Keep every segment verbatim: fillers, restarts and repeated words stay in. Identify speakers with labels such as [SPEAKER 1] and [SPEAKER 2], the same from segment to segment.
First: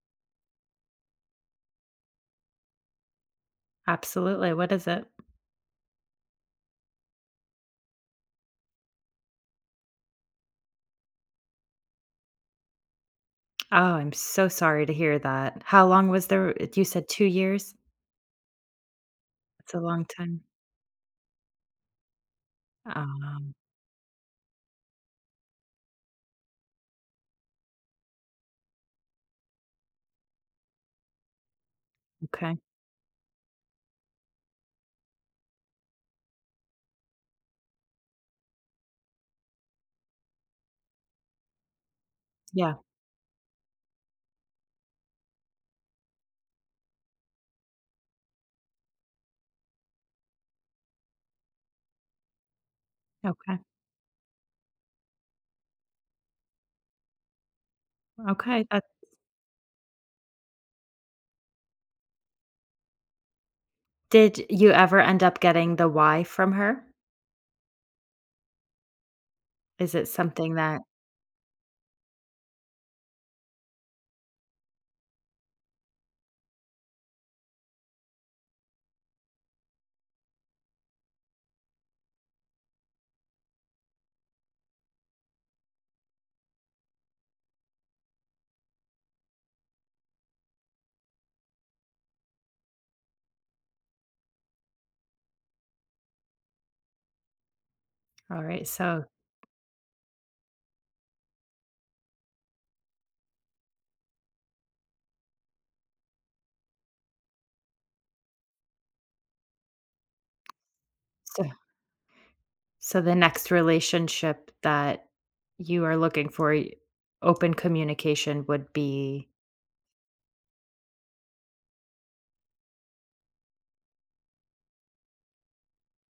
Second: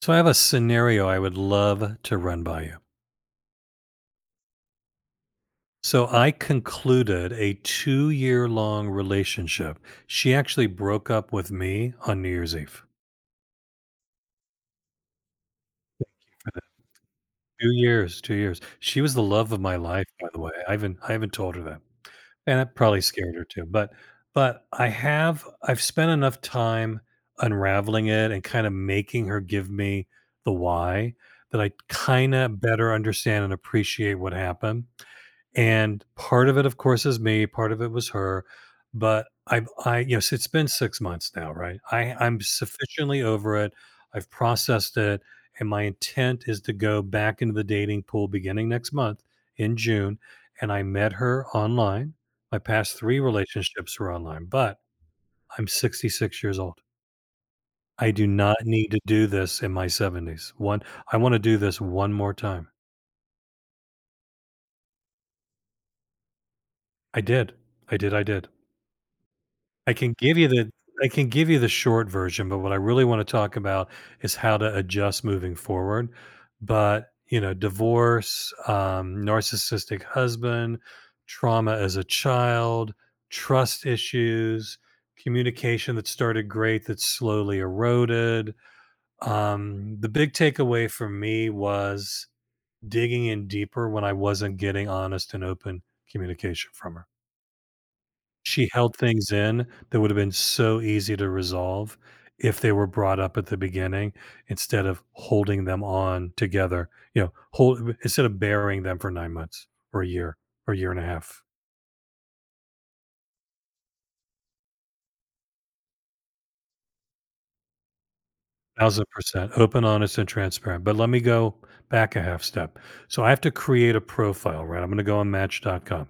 [SPEAKER 1] So I have a scenario I would love to run by you.
[SPEAKER 2] Absolutely, what is it?
[SPEAKER 1] So I concluded a two year long relationship. She actually broke up with me on New Year's Eve.
[SPEAKER 2] Oh, I'm so sorry to hear that. How long was there
[SPEAKER 1] For the
[SPEAKER 2] uh, you said two
[SPEAKER 1] Two
[SPEAKER 2] years?
[SPEAKER 1] years, two years. She was the love of
[SPEAKER 2] That's
[SPEAKER 1] my
[SPEAKER 2] a long
[SPEAKER 1] life, by the
[SPEAKER 2] time.
[SPEAKER 1] way. I haven't I haven't told her that. And that probably scared her
[SPEAKER 2] Um,
[SPEAKER 1] too. But but I have I've spent enough time unraveling it and kind of making her give me the why that I kind
[SPEAKER 2] okay.
[SPEAKER 1] of better understand and appreciate what happened. And part of it, of course, is me, part of it was her, but I I yes, it's been six months now, right? I I'm
[SPEAKER 2] Yeah,
[SPEAKER 1] sufficiently over it. I've processed it, and my intent is to go back into the dating pool beginning next month in June, and I met her online. My past three
[SPEAKER 2] okay,
[SPEAKER 1] relationships were online, but I'm sixty-six years old. I do not
[SPEAKER 2] okay, uh,
[SPEAKER 1] need to do this in my seventies. One I wanna do this one more time.
[SPEAKER 2] did you ever end up getting the why from her?
[SPEAKER 1] I did. I did, I did. I
[SPEAKER 2] Is it
[SPEAKER 1] can give you
[SPEAKER 2] something
[SPEAKER 1] the
[SPEAKER 2] that
[SPEAKER 1] I can give you the short version, but what I really want to talk about is how to adjust moving forward. But, you know, divorce, um, narcissistic husband, trauma as a child, trust issues, communication that started great that's slowly eroded. Um, the big takeaway for me was digging in deeper when I wasn't getting honest and open communication from her.
[SPEAKER 2] alright,
[SPEAKER 1] She held
[SPEAKER 2] so
[SPEAKER 1] things in that would have been so easy to resolve if they were brought up at the beginning instead of holding them on together, you know, hold instead of burying them for nine months or a year or a year and a half.
[SPEAKER 2] so so the next relationship that you are looking for, y open communication would be
[SPEAKER 1] one thousand percent, open, honest, and transparent. But let me go back a half step. So I have to create a profile, right? I'm gonna go on match dot com.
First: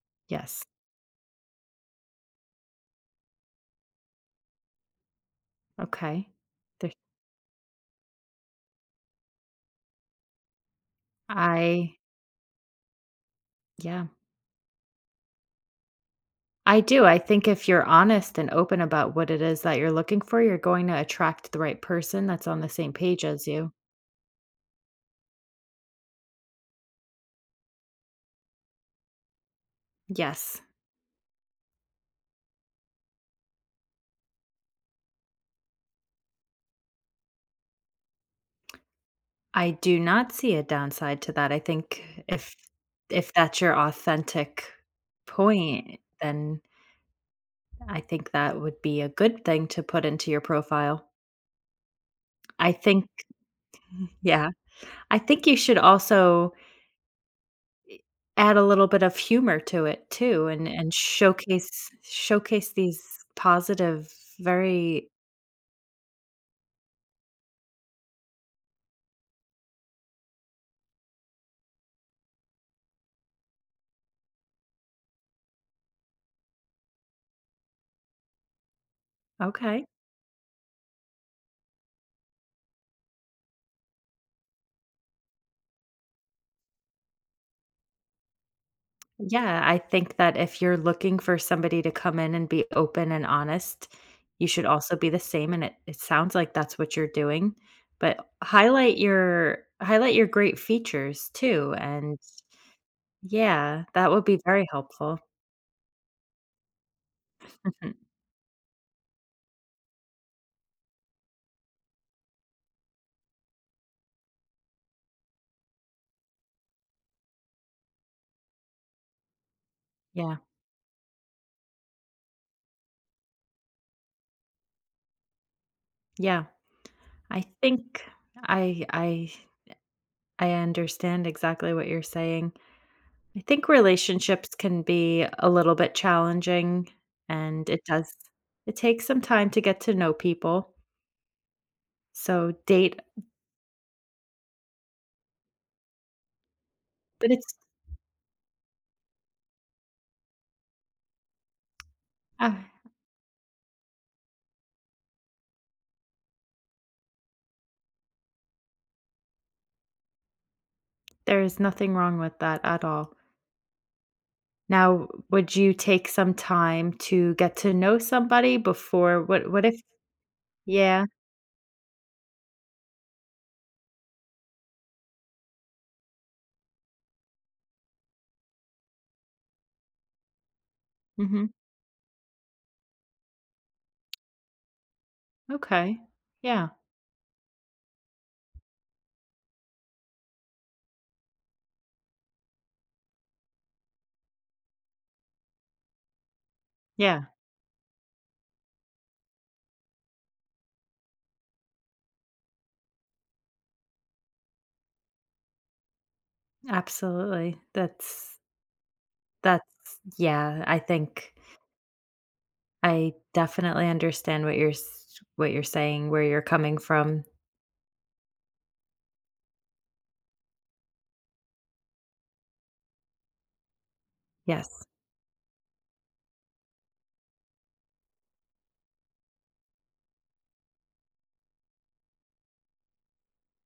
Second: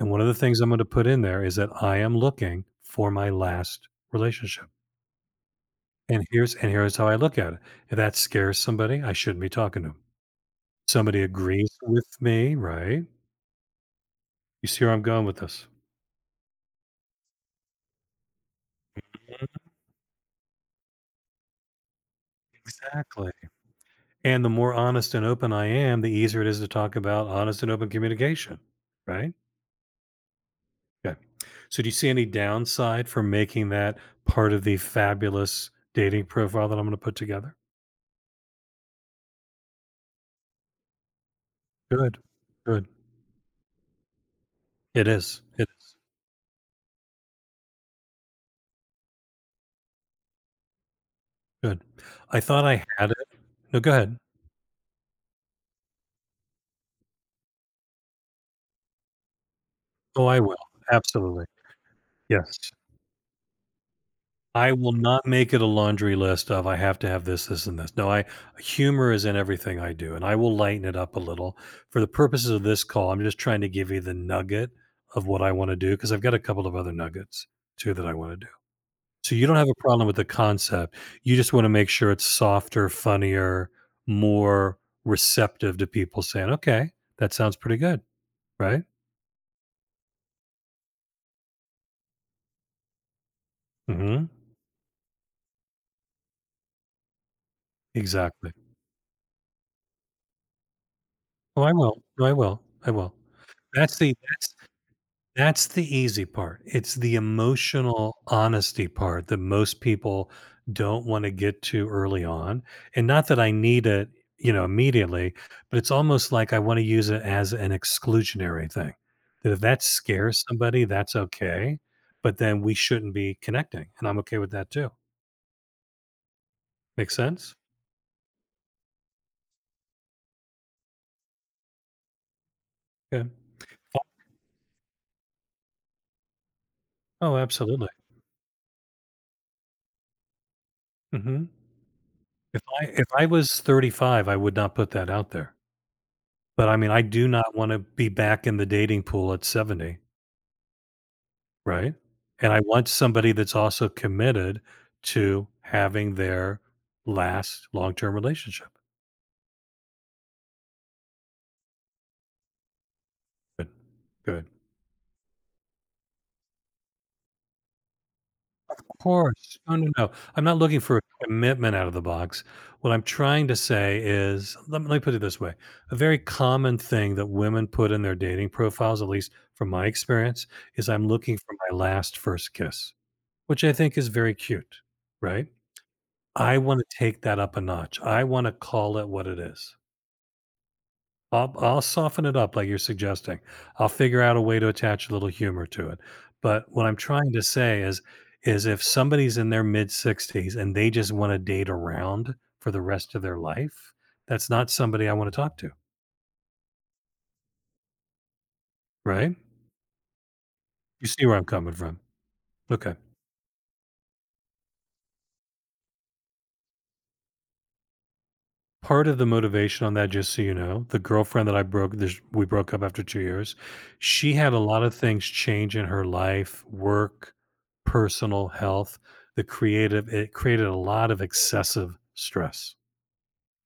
[SPEAKER 1] And one of the things
[SPEAKER 2] yes,
[SPEAKER 1] I'm gonna put in there is that I am looking for my last relationship. And
[SPEAKER 2] okay.
[SPEAKER 1] here's and
[SPEAKER 2] There
[SPEAKER 1] here's how I look at it. If that scares somebody, I shouldn't be talking to 'em. Somebody agrees
[SPEAKER 2] I
[SPEAKER 1] with me, right?
[SPEAKER 2] yeah.
[SPEAKER 1] You see where I'm going with this?
[SPEAKER 2] I do. I think if you're honest and open about what it is that you're looking for, you're going to attract the right person that's on the same page
[SPEAKER 1] Exactly.
[SPEAKER 2] as you.
[SPEAKER 1] And the more honest and open I am, the easier it is to talk about honest and open communication, right?
[SPEAKER 2] Yes.
[SPEAKER 1] Okay. So, do you see any downside for making that part of the fabulous dating profile that I'm going to put together?
[SPEAKER 2] I do not see a downside to that. I
[SPEAKER 1] Good.
[SPEAKER 2] think if
[SPEAKER 1] Good.
[SPEAKER 2] if that's your authentic
[SPEAKER 1] It is. It is.
[SPEAKER 2] point, then I think that would be a good thing to put into your profile.
[SPEAKER 1] Good. I thought
[SPEAKER 2] I
[SPEAKER 1] I
[SPEAKER 2] think
[SPEAKER 1] had it. No, go ahead.
[SPEAKER 2] yeah. I think you should also add a little bit of humor to it
[SPEAKER 1] Oh, I
[SPEAKER 2] too
[SPEAKER 1] will.
[SPEAKER 2] and and
[SPEAKER 1] Absolutely.
[SPEAKER 2] showcase
[SPEAKER 1] Yes.
[SPEAKER 2] showcase these positive
[SPEAKER 1] I will
[SPEAKER 2] very
[SPEAKER 1] not make it a laundry list of I have to have this, this, and this. No, I humor is in everything I do, and I will lighten it up a little. For the purposes of this call, I'm just trying to give you the nugget of what I want to do because I've got a couple of other nuggets too that I want to do. So you don't have a
[SPEAKER 2] okay.
[SPEAKER 1] problem with the concept. You just want to make sure it's softer, funnier, more receptive to people saying, okay, that sounds pretty good, right?
[SPEAKER 2] Yeah, I think that if you're looking for somebody to come in and be open and honest,
[SPEAKER 1] Hmm.
[SPEAKER 2] you should also be the same, and it it sounds like that's what you're doing, but
[SPEAKER 1] Exactly.
[SPEAKER 2] highlight your highlight your great features
[SPEAKER 1] Oh,
[SPEAKER 2] too,
[SPEAKER 1] I will.
[SPEAKER 2] and
[SPEAKER 1] No, I will. I will.
[SPEAKER 2] yeah,
[SPEAKER 1] That's
[SPEAKER 2] that
[SPEAKER 1] the
[SPEAKER 2] would be
[SPEAKER 1] that's
[SPEAKER 2] very helpful.
[SPEAKER 1] That's the easy part. It's the
[SPEAKER 2] Mhm.
[SPEAKER 1] emotional honesty part that most people don't want to get to early on. And not that I need it, you know, immediately, but it's almost like I want to use it as an exclusionary thing. That if that
[SPEAKER 2] Yeah,
[SPEAKER 1] scares somebody, that's okay. But then we shouldn't be connecting. And I'm okay with that too.
[SPEAKER 2] yeah.
[SPEAKER 1] Make
[SPEAKER 2] I
[SPEAKER 1] sense?
[SPEAKER 2] think I I I understand exactly what you're saying.
[SPEAKER 1] Yeah.
[SPEAKER 2] I think relationships can be a little bit challenging,
[SPEAKER 1] Oh,
[SPEAKER 2] and it
[SPEAKER 1] absolutely.
[SPEAKER 2] does it takes some time to get to know people.
[SPEAKER 1] Hmm.
[SPEAKER 2] So
[SPEAKER 1] If I
[SPEAKER 2] date
[SPEAKER 1] if I was thirty-five, I would not put that out there. But I mean, I do
[SPEAKER 2] but it's
[SPEAKER 1] not want to be back in the dating pool at seventy. Right, and
[SPEAKER 2] uh,
[SPEAKER 1] I want somebody that's also committed to having their last long-term relationship.
[SPEAKER 2] there's nothing wrong with that at all.
[SPEAKER 1] Good, good.
[SPEAKER 2] Now, would you take some time to get to know somebody
[SPEAKER 1] Of
[SPEAKER 2] before what
[SPEAKER 1] course.
[SPEAKER 2] what
[SPEAKER 1] No,
[SPEAKER 2] if
[SPEAKER 1] no, no. I'm not looking for a
[SPEAKER 2] yeah,
[SPEAKER 1] commitment out of the box. What I'm trying to say is let me let me put it this way, a very common thing that women put in their dating profiles, at least from my experience, is I'm looking
[SPEAKER 2] mhm,
[SPEAKER 1] for my last first kiss, which I think is very cute, right?
[SPEAKER 2] okay.
[SPEAKER 1] I
[SPEAKER 2] Yeah,
[SPEAKER 1] wanna take that up a notch. I wanna call it what it is. I'll I'll soften it up like you're suggesting. I'll figure out a way to attach a little humor to it. But what I'm
[SPEAKER 2] yeah,
[SPEAKER 1] trying to say is is if somebody's in their mid sixties and they just want to date around for the rest of their life, that's not somebody I want to talk to,
[SPEAKER 2] absolutely. That's
[SPEAKER 1] right?
[SPEAKER 2] that's yeah, I
[SPEAKER 1] You see
[SPEAKER 2] think
[SPEAKER 1] where I'm coming from. Okay.
[SPEAKER 2] I definitely understand what you're s what you're saying, where you're coming from.
[SPEAKER 1] Part of the motivation on that, just so you know, the girlfriend that I broke this we broke up after two years, she had a lot
[SPEAKER 2] Yes.
[SPEAKER 1] of things change in her life, work, personal, health. The creative it created a lot of excessive stress,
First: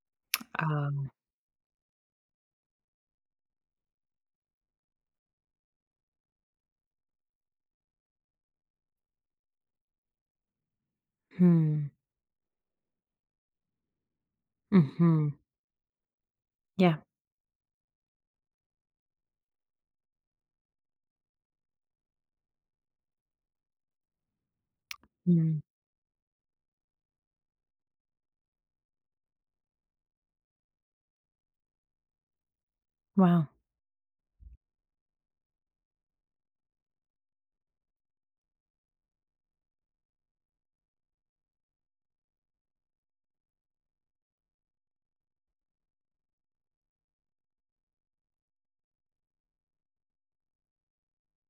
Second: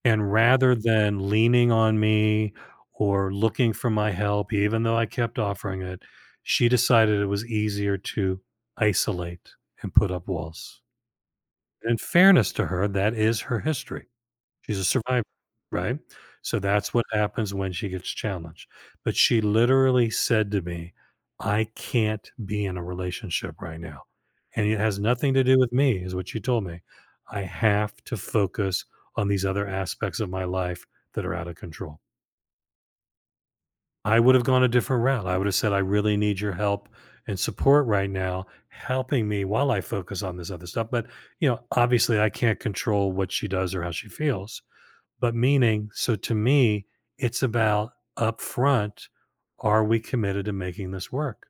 [SPEAKER 1] and rather
[SPEAKER 2] Um,
[SPEAKER 1] than leaning on me or looking for my help, even though I kept offering it, she decided it was easier to isolate and put up walls.
[SPEAKER 2] hmm,
[SPEAKER 1] In fairness to her, that is her history. She's a survivor,
[SPEAKER 2] mhm,
[SPEAKER 1] right? So that's
[SPEAKER 2] yeah,
[SPEAKER 1] what happens when she gets challenged. But she literally said to me, I can't be in a relationship right now. And it has nothing to do
[SPEAKER 2] mm,
[SPEAKER 1] with me, is what she told me. I have to focus on these other aspects of my life that are out of control.
[SPEAKER 2] wow.
[SPEAKER 1] I would have gone a different route. I would have said, I really need your help and support right now, helping me while I focus on this other stuff. But, you know, obviously I can't control what she does or how she feels, but meaning, so to me, it's about upfront: are we committed to making this work,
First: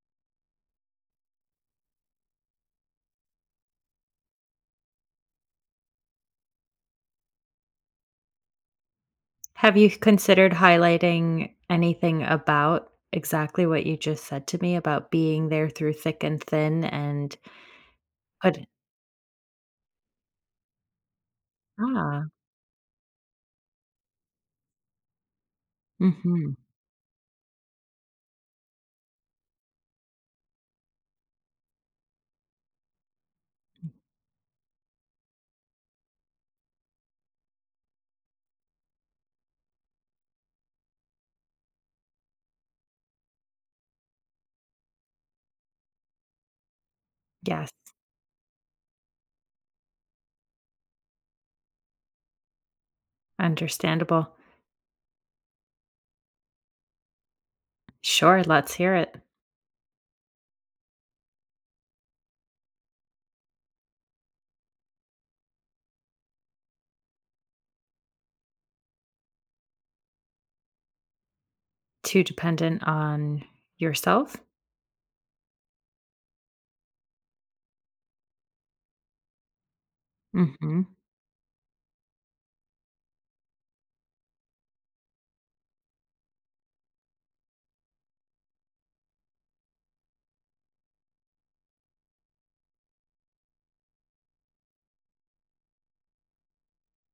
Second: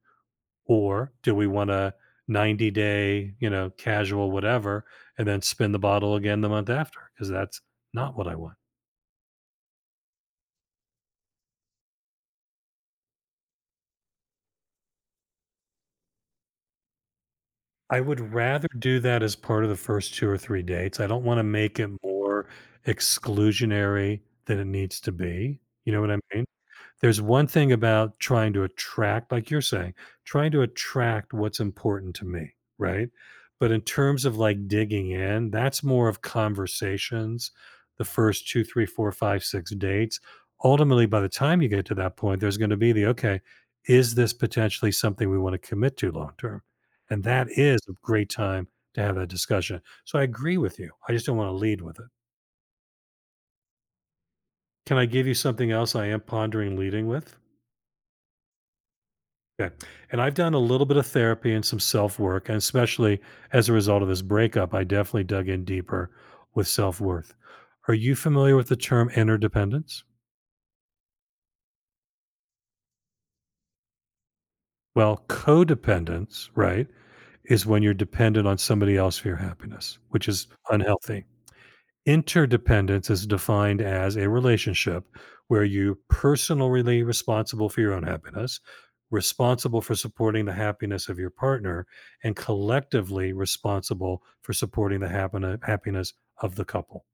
[SPEAKER 1] or do we want a ninety day, you know casual whatever, and then spin the bottle again the month after, because that's not what I want.
[SPEAKER 2] Have you considered highlighting anything about exactly what you just said to me about being there through thick and thin and
[SPEAKER 1] I would
[SPEAKER 2] put
[SPEAKER 1] rather do that as part of the first two or three dates. I don't want to make it
[SPEAKER 2] ah,
[SPEAKER 1] more exclusionary than it needs to be, you know what I mean?
[SPEAKER 2] mhm.
[SPEAKER 1] There's one thing about trying to attract, like you're saying, trying to attract what's important to me, right? But in terms of like digging in, that's more of conversations, the first two, three, four, five, six dates. Ultimately, by the time you get to that point, there's going to be the okay, is this potentially something we want to commit to long term? And that
[SPEAKER 2] Yes,
[SPEAKER 1] is a great time to have that discussion. So I agree with you. I just don't want to lead with it.
[SPEAKER 2] understandable.
[SPEAKER 1] Can I give you something else I am pondering leading with?
[SPEAKER 2] Sure, let's hear it.
[SPEAKER 1] Okay. And I've done a little bit of therapy and some self work, and especially as a result of this breakup, I definitely dug in deeper with self worth. Are you familiar with the term interdependence?
[SPEAKER 2] Too dependent on yourself?
[SPEAKER 1] Well, codependence, right, is when you're dependent on somebody else for your happiness, which is
[SPEAKER 2] Mhm.
[SPEAKER 1] unhealthy. Interdependence is defined as a relationship where you're personally responsible for your own happiness, responsible for supporting the happiness of your partner, and collectively responsible for supporting the happina- happiness of the couple.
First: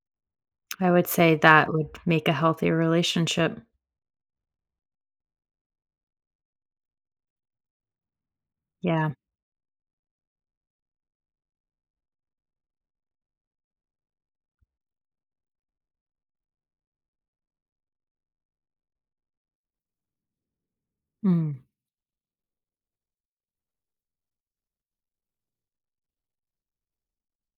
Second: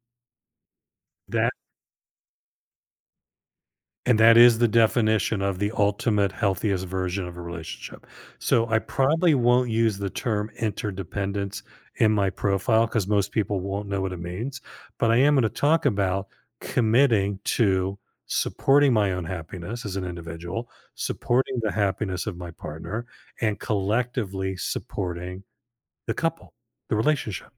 [SPEAKER 2] I would say
[SPEAKER 1] That
[SPEAKER 2] that would make a healthy relationship.
[SPEAKER 1] And that is the definition of the ultimate healthiest version of a relationship. So I
[SPEAKER 2] Yeah.
[SPEAKER 1] probably won't use the term interdependence in my profile because most people won't know what it means. But I am going to talk about committing to supporting my own happiness as an individual,
[SPEAKER 2] Mm,
[SPEAKER 1] supporting the happiness of my partner, and collectively supporting the couple, the relationship,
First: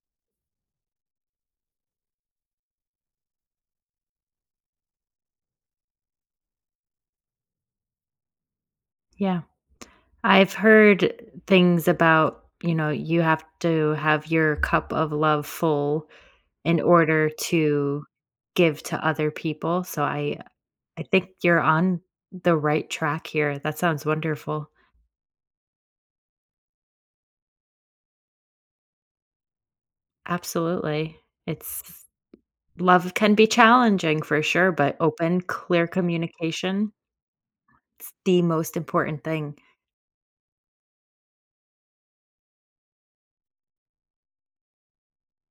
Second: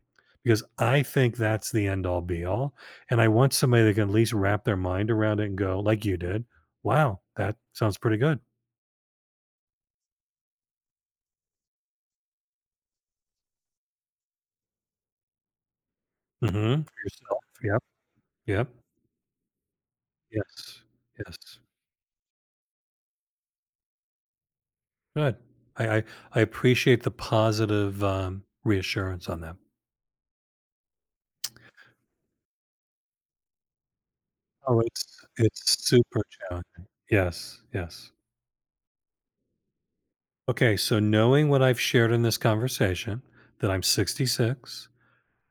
[SPEAKER 1] because I think that's the end all be all. And I want somebody that can at least wrap their mind around it and go, like you did, wow, that sounds pretty good.
[SPEAKER 2] yeah. I've heard things about, you know, you have to have your cup of love full in
[SPEAKER 1] Hmm. For
[SPEAKER 2] order
[SPEAKER 1] yourself. Yep.
[SPEAKER 2] to
[SPEAKER 1] Yep.
[SPEAKER 2] give to other people. So I
[SPEAKER 1] Yes.
[SPEAKER 2] I think you're
[SPEAKER 1] Yes.
[SPEAKER 2] on the right track here. That sounds wonderful.
[SPEAKER 1] Good. I, I, I appreciate the positive um, reassurance on that.
[SPEAKER 2] Absolutely. It's love can be challenging for sure,
[SPEAKER 1] Oh,
[SPEAKER 2] but
[SPEAKER 1] it's
[SPEAKER 2] open,
[SPEAKER 1] it's
[SPEAKER 2] clear
[SPEAKER 1] super challenging.
[SPEAKER 2] communication,
[SPEAKER 1] Yes, yes.
[SPEAKER 2] is the most important thing.
[SPEAKER 1] Okay, so knowing what I've shared in this conversation, that I'm sixty-six,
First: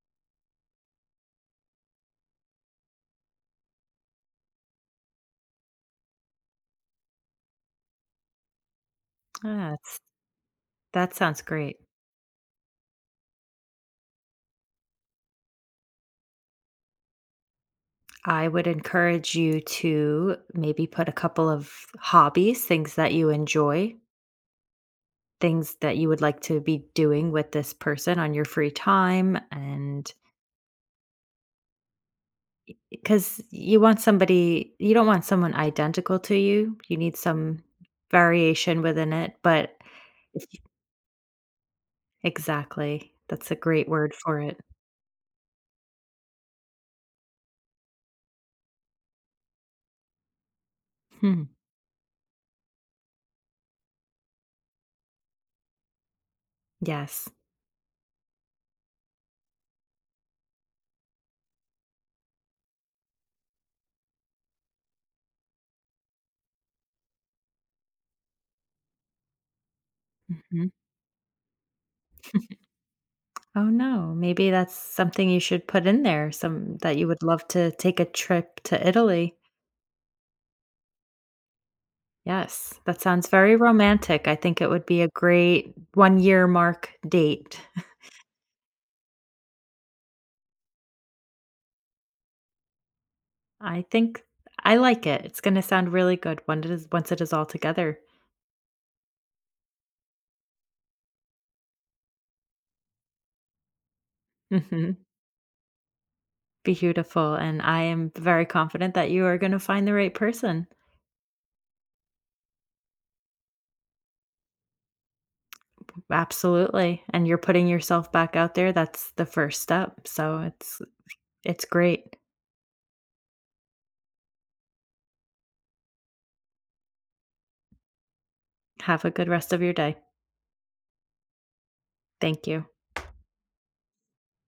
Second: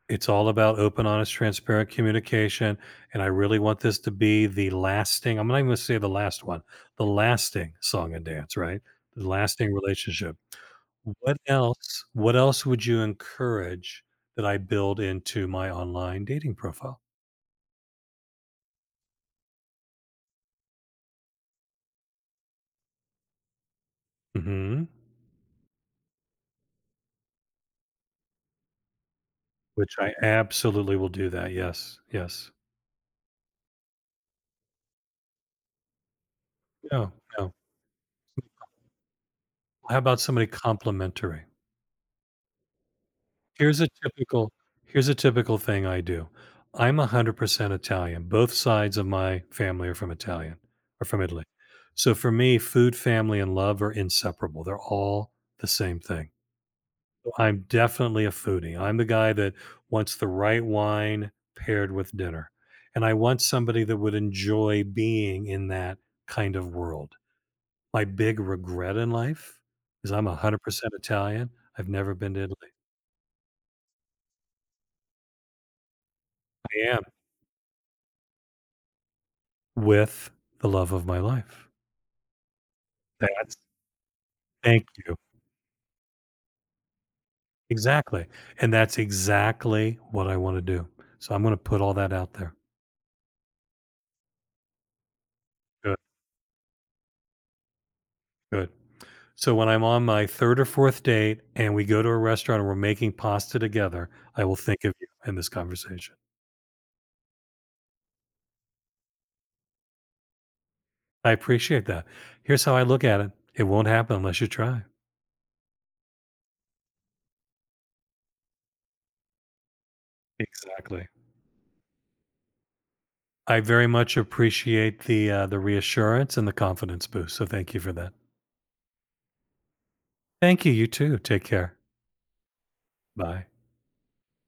[SPEAKER 1] it's all about open, honest, transparent communication, and I really want this to be the lasting I'm not even gonna say the last one, the lasting song and dance, right? The
[SPEAKER 2] Ah,
[SPEAKER 1] lasting
[SPEAKER 2] that's,
[SPEAKER 1] relationship.
[SPEAKER 2] that
[SPEAKER 1] What
[SPEAKER 2] sounds great.
[SPEAKER 1] else what else would you encourage that I build into my online dating profile?
[SPEAKER 2] I would encourage you to maybe put a couple of hobbies, things that you enjoy,
[SPEAKER 1] Mhm.
[SPEAKER 2] things that you would like to be doing with this person on your free time
[SPEAKER 1] Which
[SPEAKER 2] and
[SPEAKER 1] I absolutely will do that, yes, yes.
[SPEAKER 2] because you want somebody. You don't want someone identical to you. You
[SPEAKER 1] No,
[SPEAKER 2] need
[SPEAKER 1] no.
[SPEAKER 2] some variation within it, but
[SPEAKER 1] How about
[SPEAKER 2] if
[SPEAKER 1] somebody
[SPEAKER 2] you
[SPEAKER 1] complimentary?
[SPEAKER 2] exactly. That's a
[SPEAKER 1] Here's
[SPEAKER 2] great
[SPEAKER 1] a
[SPEAKER 2] word for
[SPEAKER 1] typical
[SPEAKER 2] it.
[SPEAKER 1] Here's a typical thing I do. I'm one hundred percent Italian. Both sides of my family are from Italian or from Italy.
[SPEAKER 2] Hmm.
[SPEAKER 1] So for me, food, family, and love are inseparable. They're all the same thing.
[SPEAKER 2] Yes.
[SPEAKER 1] So I'm definitely a foodie. I'm the guy that wants the right wine paired with dinner. And I want somebody that would enjoy being in that kind of world. My big regret in life is I'm
[SPEAKER 2] Mhm.
[SPEAKER 1] one hundred percent Italian. I've never been to Italy.
[SPEAKER 2] Oh, no. Maybe that's something you should put in there, some
[SPEAKER 1] I
[SPEAKER 2] that
[SPEAKER 1] am.
[SPEAKER 2] you would love to take a trip to Italy.
[SPEAKER 1] With the love of my life.
[SPEAKER 2] Yes, that sounds very
[SPEAKER 1] That's
[SPEAKER 2] romantic. I think it would
[SPEAKER 1] Thank
[SPEAKER 2] be a
[SPEAKER 1] you.
[SPEAKER 2] great one-year mark date.
[SPEAKER 1] Exactly, and that's exactly what I wanna do. So I'm gonna put all that out there.
[SPEAKER 2] I think I like it. It's gonna sound
[SPEAKER 1] Good,
[SPEAKER 2] really good when it is once it is all together.
[SPEAKER 1] good. So when I'm on my third or fourth date and we go to a restaurant and we're making pasta together, I will think of
[SPEAKER 2] Mhm.
[SPEAKER 1] you in this conversation.
[SPEAKER 2] Beautiful, and I am very confident that you are gonna find the right person.
[SPEAKER 1] I appreciate that. Here's how I look at it, it won't happen unless you try.
[SPEAKER 2] Absolutely, and you're putting yourself back out there, that's the first step, so it's
[SPEAKER 1] Exactly.
[SPEAKER 2] it's great.
[SPEAKER 1] I very much appreciate the, uh, the reassurance and the confidence boost, so thank you for that.
[SPEAKER 2] Have a good rest of your day.
[SPEAKER 1] Thank you, you too. Take care.
[SPEAKER 2] Thank you.
[SPEAKER 1] Bye.